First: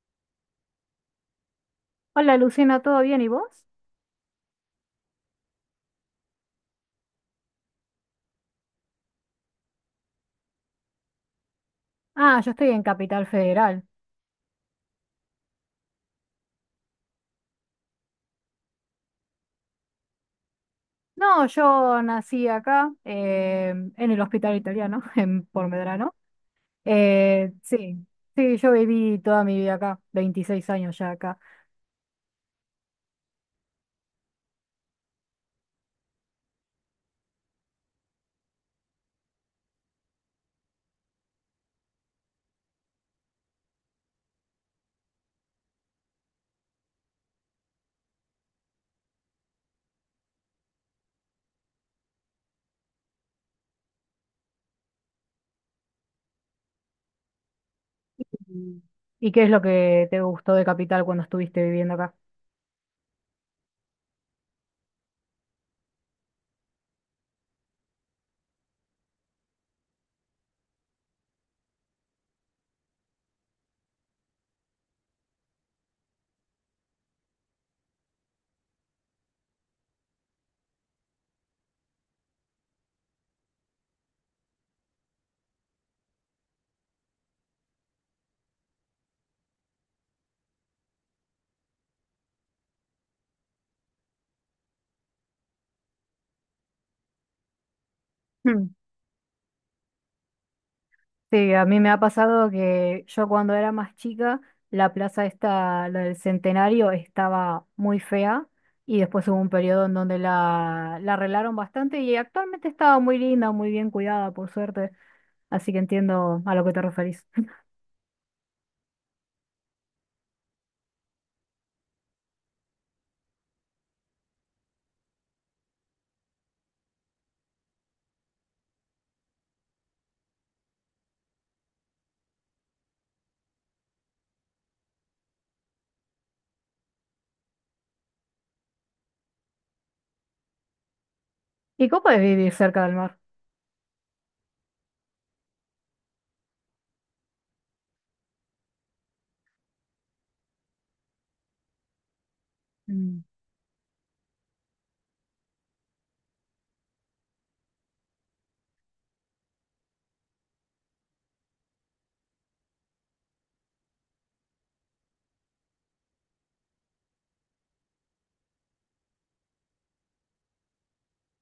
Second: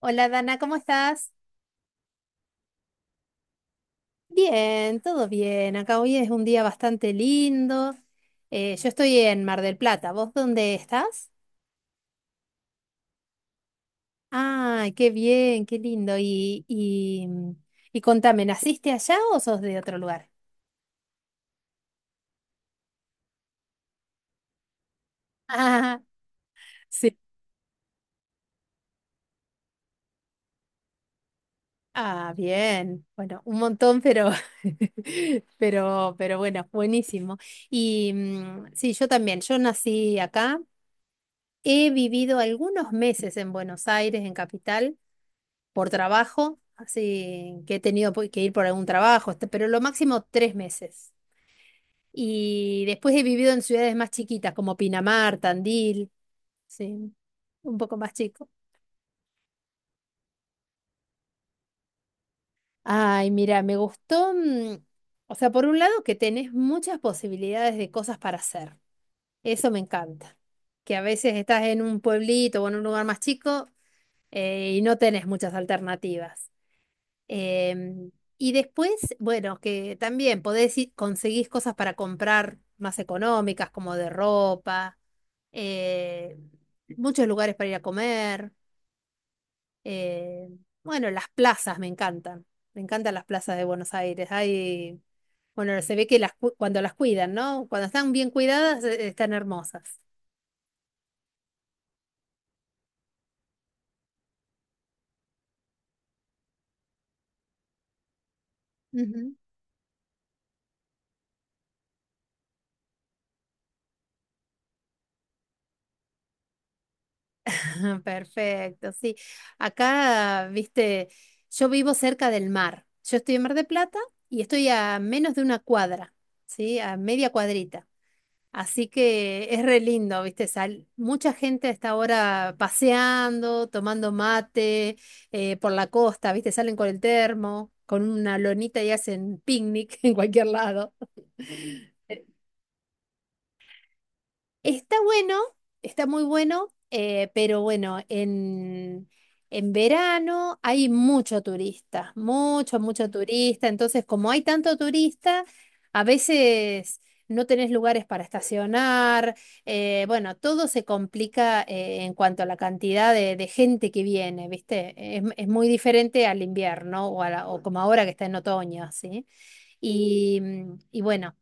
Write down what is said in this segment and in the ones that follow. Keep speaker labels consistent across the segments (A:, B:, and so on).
A: Hola Dana, ¿cómo estás?
B: Hola Lucina, ¿todo bien? ¿Y vos?
A: Bien, todo bien. Acá hoy es un día bastante lindo. Yo estoy en Mar del Plata. ¿Vos dónde estás?
B: Ah, yo estoy en Capital Federal.
A: Ay, qué bien, qué lindo. Y contame, ¿naciste allá o sos de otro lugar?
B: No, yo nací acá, en el hospital italiano, en por
A: Ah,
B: Medrano.
A: sí.
B: Sí, sí, yo viví toda mi vida acá, 26 años ya acá.
A: Ah, bien. Bueno, un montón, pero, pero bueno, buenísimo. Y sí, yo también. Yo nací acá. He vivido algunos meses en Buenos Aires, en Capital, por trabajo, así que he tenido que ir por algún trabajo, este, pero lo máximo tres meses. Y después he vivido en ciudades más chiquitas, como Pinamar, Tandil, sí, un poco más chico.
B: ¿Y y qué es lo que te gustó de Capital cuando estuviste viviendo acá?
A: Ay, mira, me gustó, o sea, por un lado, que tenés muchas posibilidades de cosas para hacer, eso me encanta. Que a veces estás en un pueblito o en un lugar más chico y no tenés muchas alternativas. Em, y después, bueno, que también conseguís cosas para comprar más económicas, como de ropa, eh, muchos lugares para ir a comer, eh, bueno, las plazas me encantan. Me encantan las plazas de Buenos Aires. Hay, bueno, se ve que cuando las cuidan, ¿no? Cuando están bien cuidadas, están hermosas.
B: Sí, a mí me ha pasado que yo cuando era más chica, la plaza esta, la del Centenario, estaba muy fea y después hubo un periodo en donde la arreglaron bastante y actualmente estaba muy linda, muy bien cuidada, por suerte, así que entiendo a lo que te referís.
A: Perfecto, sí. Acá, viste, yo vivo cerca del mar. Yo estoy en Mar de Plata y estoy a menos de una cuadra, ¿sí? A media cuadrita. Así que es re lindo, viste, sal. Mucha gente está ahora paseando, tomando mate, por la costa, viste, salen con el termo, con una lonita y hacen picnic en cualquier lado.
B: ¿Y cómo podés vivir cerca del mar?
A: Está bueno, está muy bueno, pero bueno, en verano hay mucho turista, mucho
B: Mm.
A: turista. Entonces, como hay tanto turista, a veces no tenés lugares para estacionar, bueno, todo se complica en cuanto a la cantidad de gente que viene, ¿viste? Es muy diferente al invierno o, o como ahora que está en otoño, ¿sí? Y, y bueno,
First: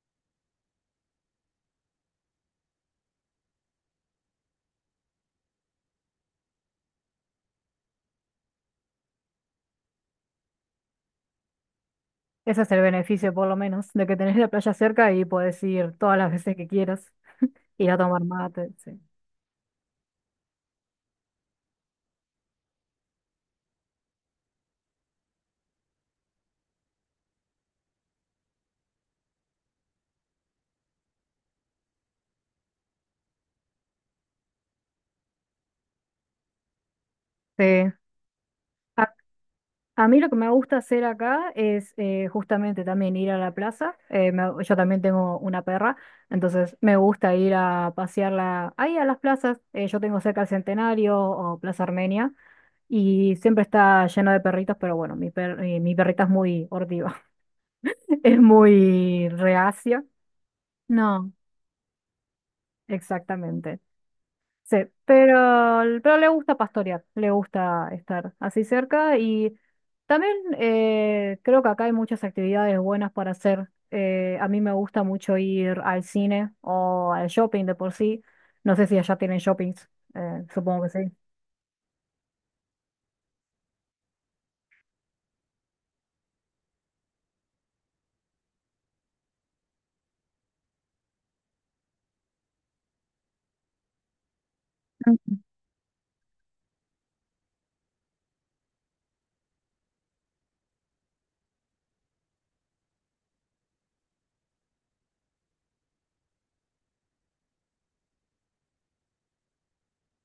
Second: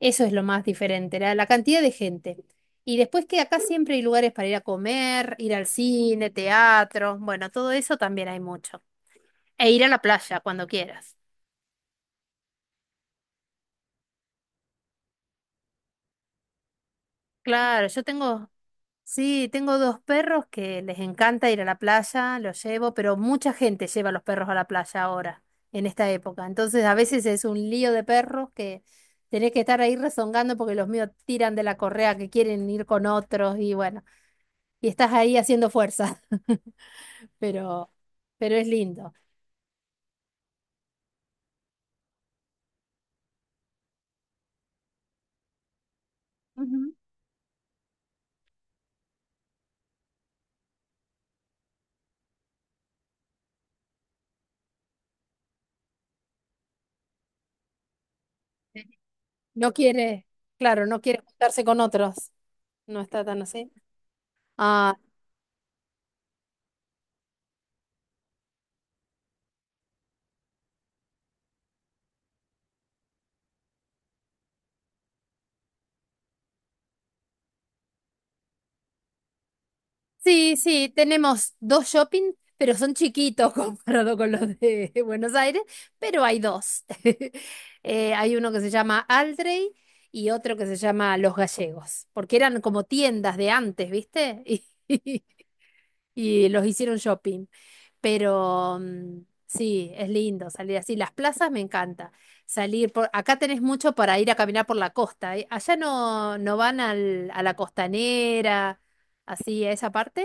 A: eso es lo más diferente, la cantidad de gente. Y después que acá siempre hay lugares para ir a comer, ir al cine, teatro, bueno, todo eso también hay mucho. E ir a la playa cuando quieras.
B: Ese es el beneficio, por lo menos, de que tenés la playa cerca y podés ir todas las veces que quieras,
A: Claro,
B: ir a
A: yo
B: tomar
A: tengo,
B: mate, sí.
A: sí, tengo dos perros que les encanta ir a la playa, los llevo, pero mucha gente lleva a los perros a la playa ahora, en esta época. Entonces a veces es un lío de perros, que tenés que estar ahí rezongando porque los míos tiran de la correa, que quieren ir con otros y bueno, y estás ahí haciendo fuerza,
B: Sí.
A: pero, pero es lindo.
B: A mí lo que me gusta hacer acá es justamente también ir a la plaza. Yo también tengo una perra, entonces
A: Ujú.
B: me gusta ir a pasearla ahí a las plazas. Yo tengo cerca el Centenario o Plaza Armenia y siempre está lleno de perritos, pero bueno, mi perrita es muy hortiva, es muy
A: No
B: reacia.
A: quiere, claro, no quiere
B: No,
A: juntarse con otros. No está tan así.
B: exactamente. Sí,
A: Ah,
B: pero, pero le gusta pastorear, le gusta estar así cerca y también creo que acá hay muchas actividades buenas para hacer. A mí me gusta mucho ir al cine o al shopping de por sí. No sé si allá tienen shoppings,
A: sí,
B: supongo que
A: sí,
B: sí.
A: tenemos dos shopping, pero son chiquitos comparado con los de Buenos Aires, pero hay dos. Hay uno que se llama Aldrey y otro que se llama Los Gallegos, porque eran como tiendas de antes, ¿viste? Y, y los hicieron shopping. Pero sí, es lindo salir así. Las plazas me encanta. Salir por acá tenés mucho para ir a caminar por la costa, ¿eh? Allá no, no van al, a la costanera, así a esa parte.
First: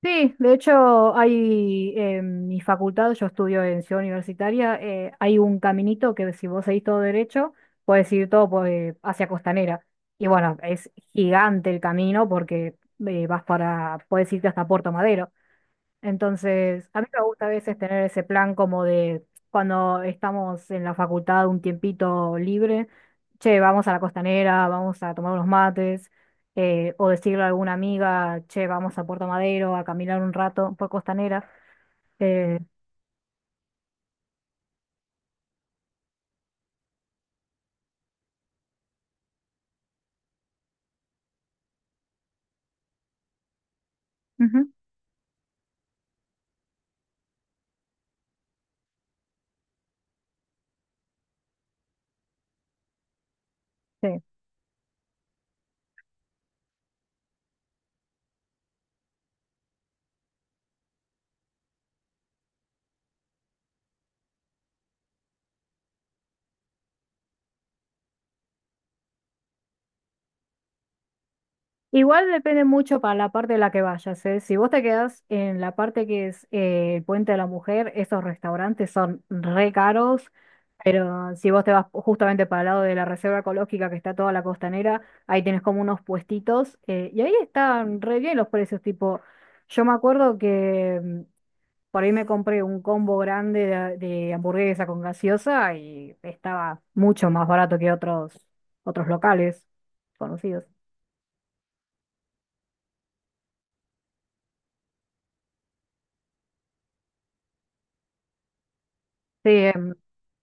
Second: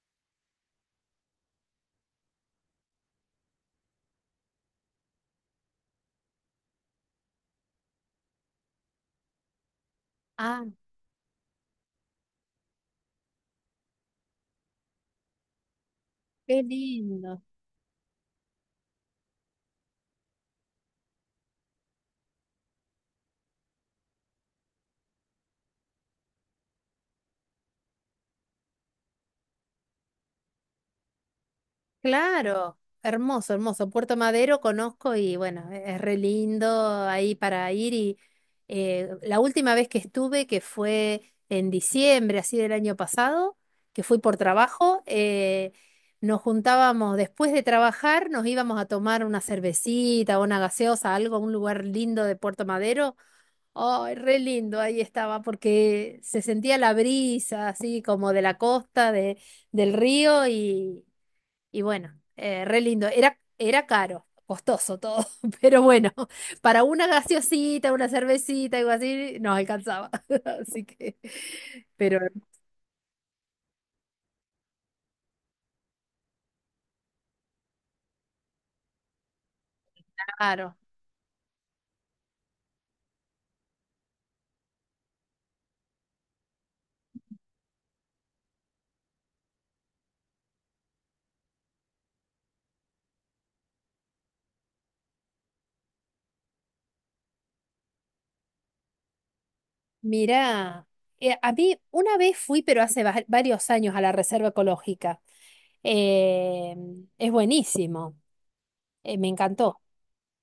B: Sí, de hecho hay en mi facultad, yo estudio en Ciudad Universitaria, hay un caminito que si vos seguís todo derecho, puedes ir todo hacia Costanera. Y bueno,
A: Ah,
B: es gigante el camino porque puedes irte hasta Puerto Madero.
A: qué
B: Entonces, a mí me
A: lindo.
B: gusta a veces tener ese plan como de cuando estamos en la facultad un tiempito libre, che, vamos a la costanera, vamos a tomar unos mates, o decirle a alguna amiga, che, vamos a Puerto Madero a caminar un rato por costanera. Eh,
A: Claro, hermoso, hermoso. Puerto Madero conozco y bueno, es re lindo ahí para ir y la última vez que estuve, que fue en diciembre, así del año pasado, que fui por
B: ujú,
A: trabajo, nos juntábamos después de trabajar, nos íbamos a tomar una cervecita, una gaseosa, algo, un lugar lindo de Puerto Madero. Ay,
B: sí.
A: re lindo, ahí estaba, porque se sentía la brisa así como de la costa, de, del río y bueno, re lindo. Era, era caro, costoso todo, pero bueno, para una gaseosita, una cervecita, algo así, nos alcanzaba. Así que, pero
B: Igual depende mucho para la parte de la que vayas, ¿eh? Si vos te quedás en la parte que es el Puente de la Mujer, esos restaurantes son re caros,
A: claro,
B: pero si vos te vas justamente para el lado de la reserva ecológica que está toda la costanera, ahí tenés como unos puestitos y ahí están re bien los precios, tipo, yo me acuerdo que mm, por ahí me compré un combo grande de hamburguesa con gaseosa y estaba mucho más barato que otros, otros locales conocidos.
A: mira, a mí una vez fui, pero hace varios años, a la Reserva Ecológica. Eh, es buenísimo, me
B: Sí,
A: encantó.
B: em,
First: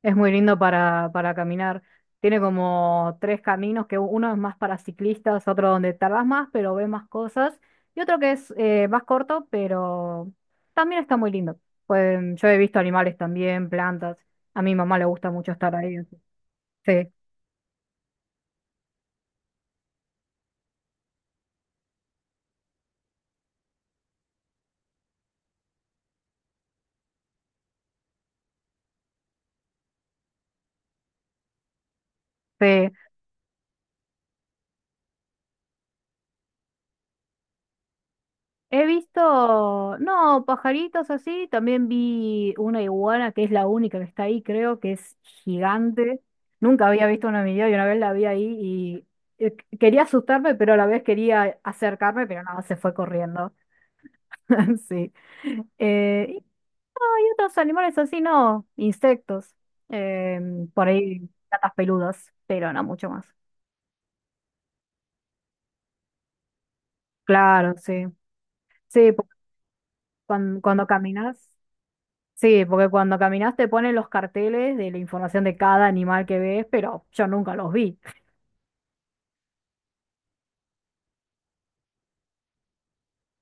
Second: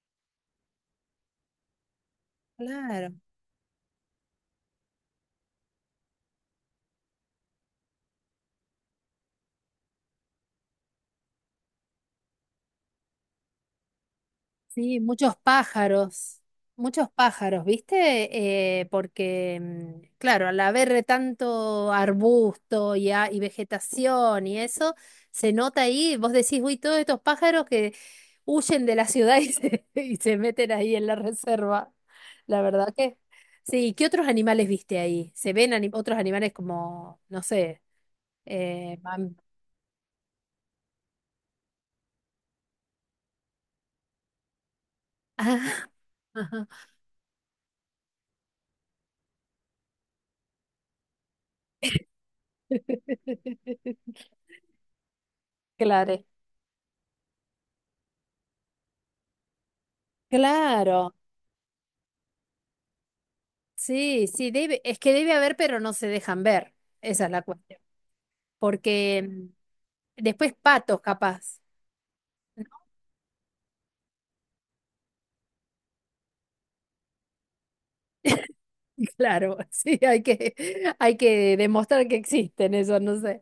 B: es muy lindo para caminar. Tiene
A: Claro.
B: como tres caminos, que uno es más para ciclistas, otro donde tardas más, pero ves más cosas, y otro que es más corto, pero también está muy lindo. Pues yo he visto animales también, plantas. A mi mamá
A: Sí,
B: le gusta mucho estar ahí. Así. Sí,
A: muchos pájaros, ¿viste? Porque, claro, al haber tanto arbusto y, y vegetación y eso, se nota ahí, vos decís, uy, todos estos pájaros que huyen de la ciudad y se, y se meten ahí en la reserva. La
B: sí.
A: verdad que... Sí, ¿qué otros animales viste ahí? ¿Se ven otros animales como, no sé,
B: He
A: eh, mam-
B: visto, no, pajaritos así, también vi una iguana que es la única que está ahí, creo que es gigante.
A: ajá.
B: Nunca había visto una en mi vida y una vez la vi ahí y quería asustarme, pero a la vez quería acercarme, pero nada, se fue corriendo. Sí.
A: Claro,
B: Eh, y otros animales así, no, insectos, em, por
A: claro.
B: ahí gatas peludas, pero no mucho más.
A: Sí, sí, debe, es que debe haber, pero no se dejan ver. Esa es la
B: Claro,
A: cuestión.
B: sí. Sí,
A: Porque
B: porque
A: después
B: cuando,
A: patos,
B: caminas.
A: capaz.
B: Sí, porque cuando caminas te ponen los carteles de la información de cada animal que ves, pero yo nunca los vi.
A: Claro, sí, hay que demostrar que existen, eso no sé.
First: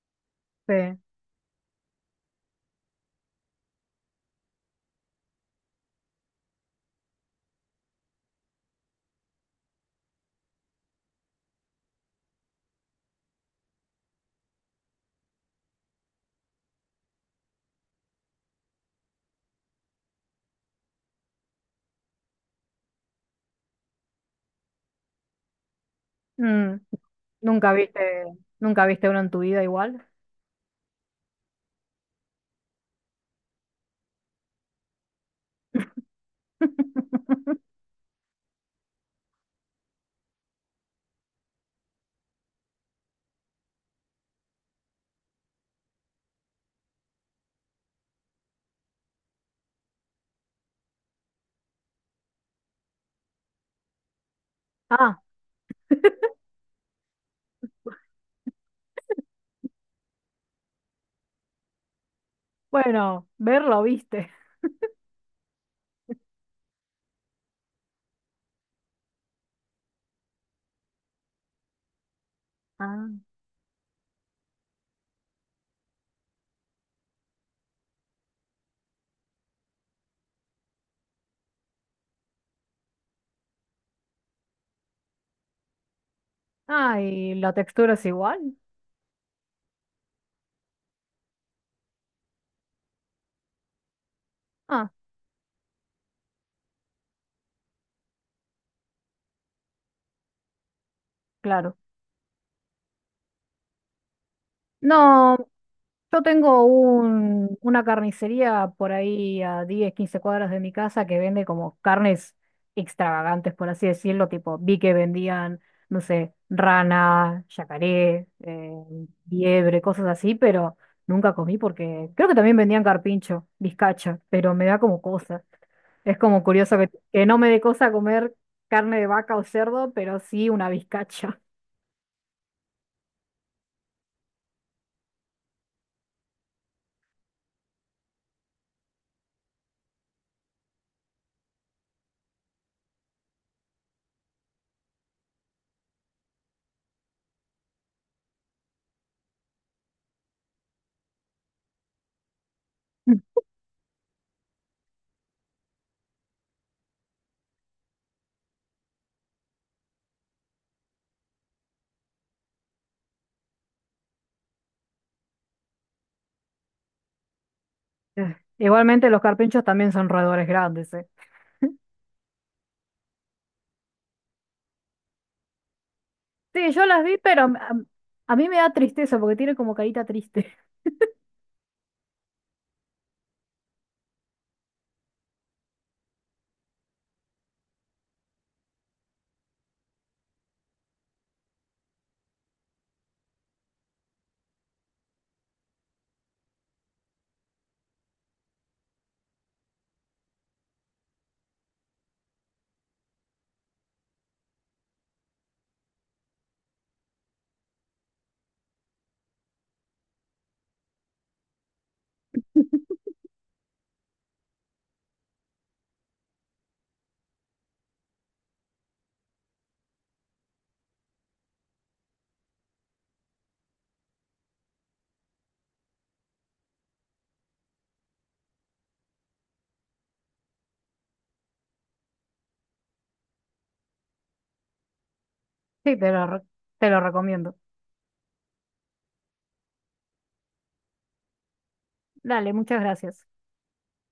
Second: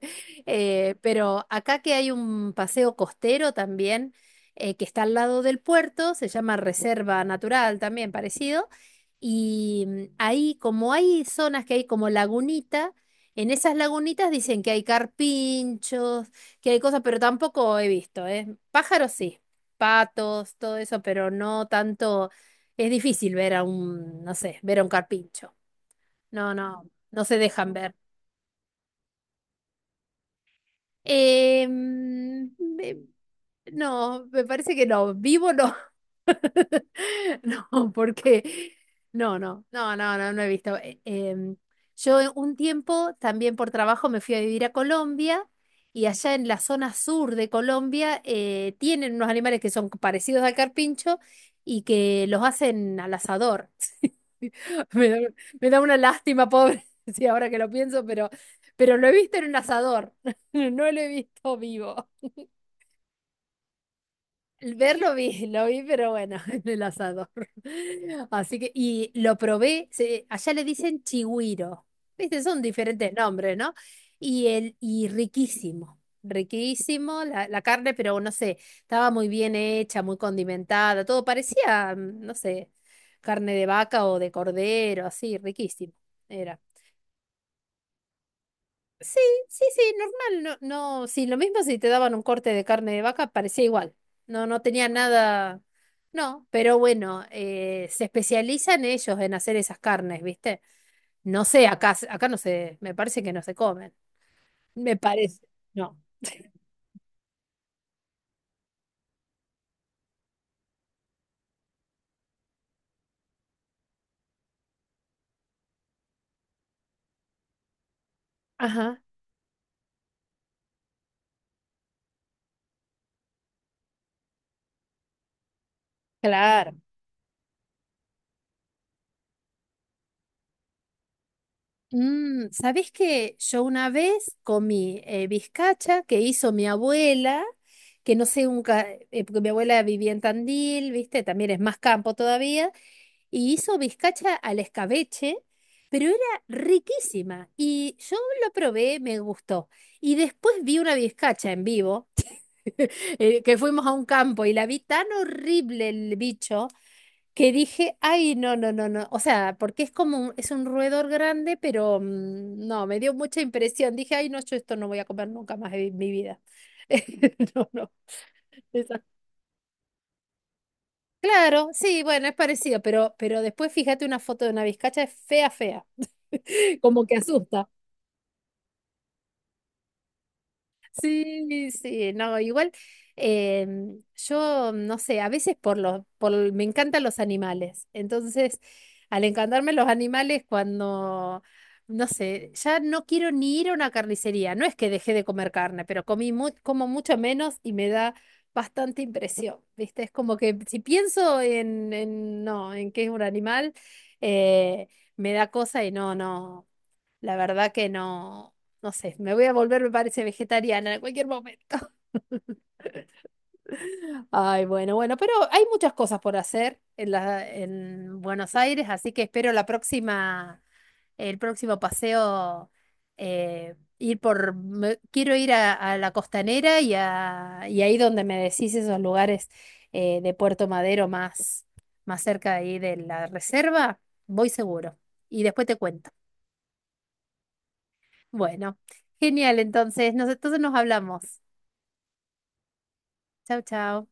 B: Sí.
A: Pero acá que hay un paseo costero también, que está al lado del puerto, se llama Reserva Natural también, parecido, y ahí como hay zonas que hay como lagunita, en esas lagunitas dicen que hay carpinchos, que hay cosas, pero tampoco he visto, ¿eh? Pájaros sí, patos, todo eso, pero no tanto, es difícil ver a un, no sé, ver a un carpincho. No,
B: Mm,
A: no, no se
B: nunca
A: dejan ver.
B: viste, nunca viste uno en tu vida igual.
A: Eh, mm, me- no, me parece que no, vivo no. No, porque no, no, no, no, no, no he visto. Yo en un tiempo también por trabajo me fui a vivir a Colombia y allá en la zona sur de Colombia tienen unos animales que son parecidos al carpincho y que los hacen al asador. Me da,
B: Ah,
A: me da una lástima, pobre, sí, ahora que lo pienso, pero lo he visto en un asador, no lo he visto vivo.
B: bueno, verlo viste.
A: El ver lo vi, lo vi, pero bueno, en el asador. Así que, y lo probé, allá le dicen chigüiro, ¿viste? Son
B: Ah,
A: diferentes nombres, ¿no? Y, el, y riquísimo, riquísimo la, la carne, pero no sé, estaba muy bien hecha, muy condimentada, todo parecía, no sé, carne de vaca o de cordero, así, riquísimo. Era.
B: ah, y la textura es igual.
A: Sí, sí, sí, normal, no, no, sí, lo mismo si te daban un corte de carne de vaca, parecía igual, no, no tenía
B: Ah,
A: nada, no, pero bueno, se especializan ellos en hacer esas carnes, ¿viste? No sé,
B: claro.
A: acá, acá no se, me parece que no se comen, me
B: No,
A: parece, no,
B: yo tengo una carnicería por ahí a 10 o 15 cuadras de mi casa que vende como carnes extravagantes, por así decirlo, tipo vi que vendían, no sé, rana, yacaré,
A: ajá,
B: liebre, cosas así, pero nunca comí porque creo que también vendían carpincho, bizcacha, pero me da como cosa. Es como
A: claro.
B: curioso que no me dé cosa comer carne de vaca o cerdo, pero sí una bizcacha.
A: ¿Sabés qué? Yo una vez comí bizcacha que hizo mi abuela, que no sé, nunca, porque mi abuela vivía en Tandil, ¿viste? También es más campo todavía, y hizo bizcacha al escabeche, pero era riquísima. Y yo lo probé, me gustó. Y después vi una bizcacha en vivo, que fuimos a un campo y la vi tan horrible el bicho, que dije, ay, no, no, no, no. O sea, porque es como un, es un roedor grande, pero no, me dio mucha impresión. Dije, ay, no, yo esto no voy a comer nunca más en mi vida. No, no. esa-
B: Igualmente los carpinchos también son roedores grandes, eh.
A: Claro, sí, bueno, es parecido, pero después fíjate una foto de una vizcacha, es fea, fea,
B: Sí, yo las
A: como que
B: vi, pero
A: asusta.
B: a mí me da tristeza porque tiene como carita triste.
A: Sí, sí, no, igual yo no sé, a veces por los, por, me encantan los animales, entonces al encantarme los animales cuando, no sé, ya no quiero ni ir a una carnicería, no es que dejé de comer carne, pero comí como mucho menos y me da bastante impresión, ¿viste? Es como que si pienso en no, en qué es un animal, eh, me da cosa y no, no. La verdad que no, no sé, me voy a volver, me parece, vegetariana en cualquier momento. Ay, bueno, bueno, pero hay muchas cosas por hacer en la, en Buenos Aires, así que espero la próxima, el próximo paseo, ir por, quiero ir a la costanera y, a, y ahí donde me decís esos lugares de Puerto Madero más, más cerca de ahí de la reserva, voy seguro. Y después te
B: Sí,
A: cuento.
B: te lo recomiendo.
A: Bueno, genial, entonces nos hablamos.
B: Dale, muchas gracias.
A: Chao, chao.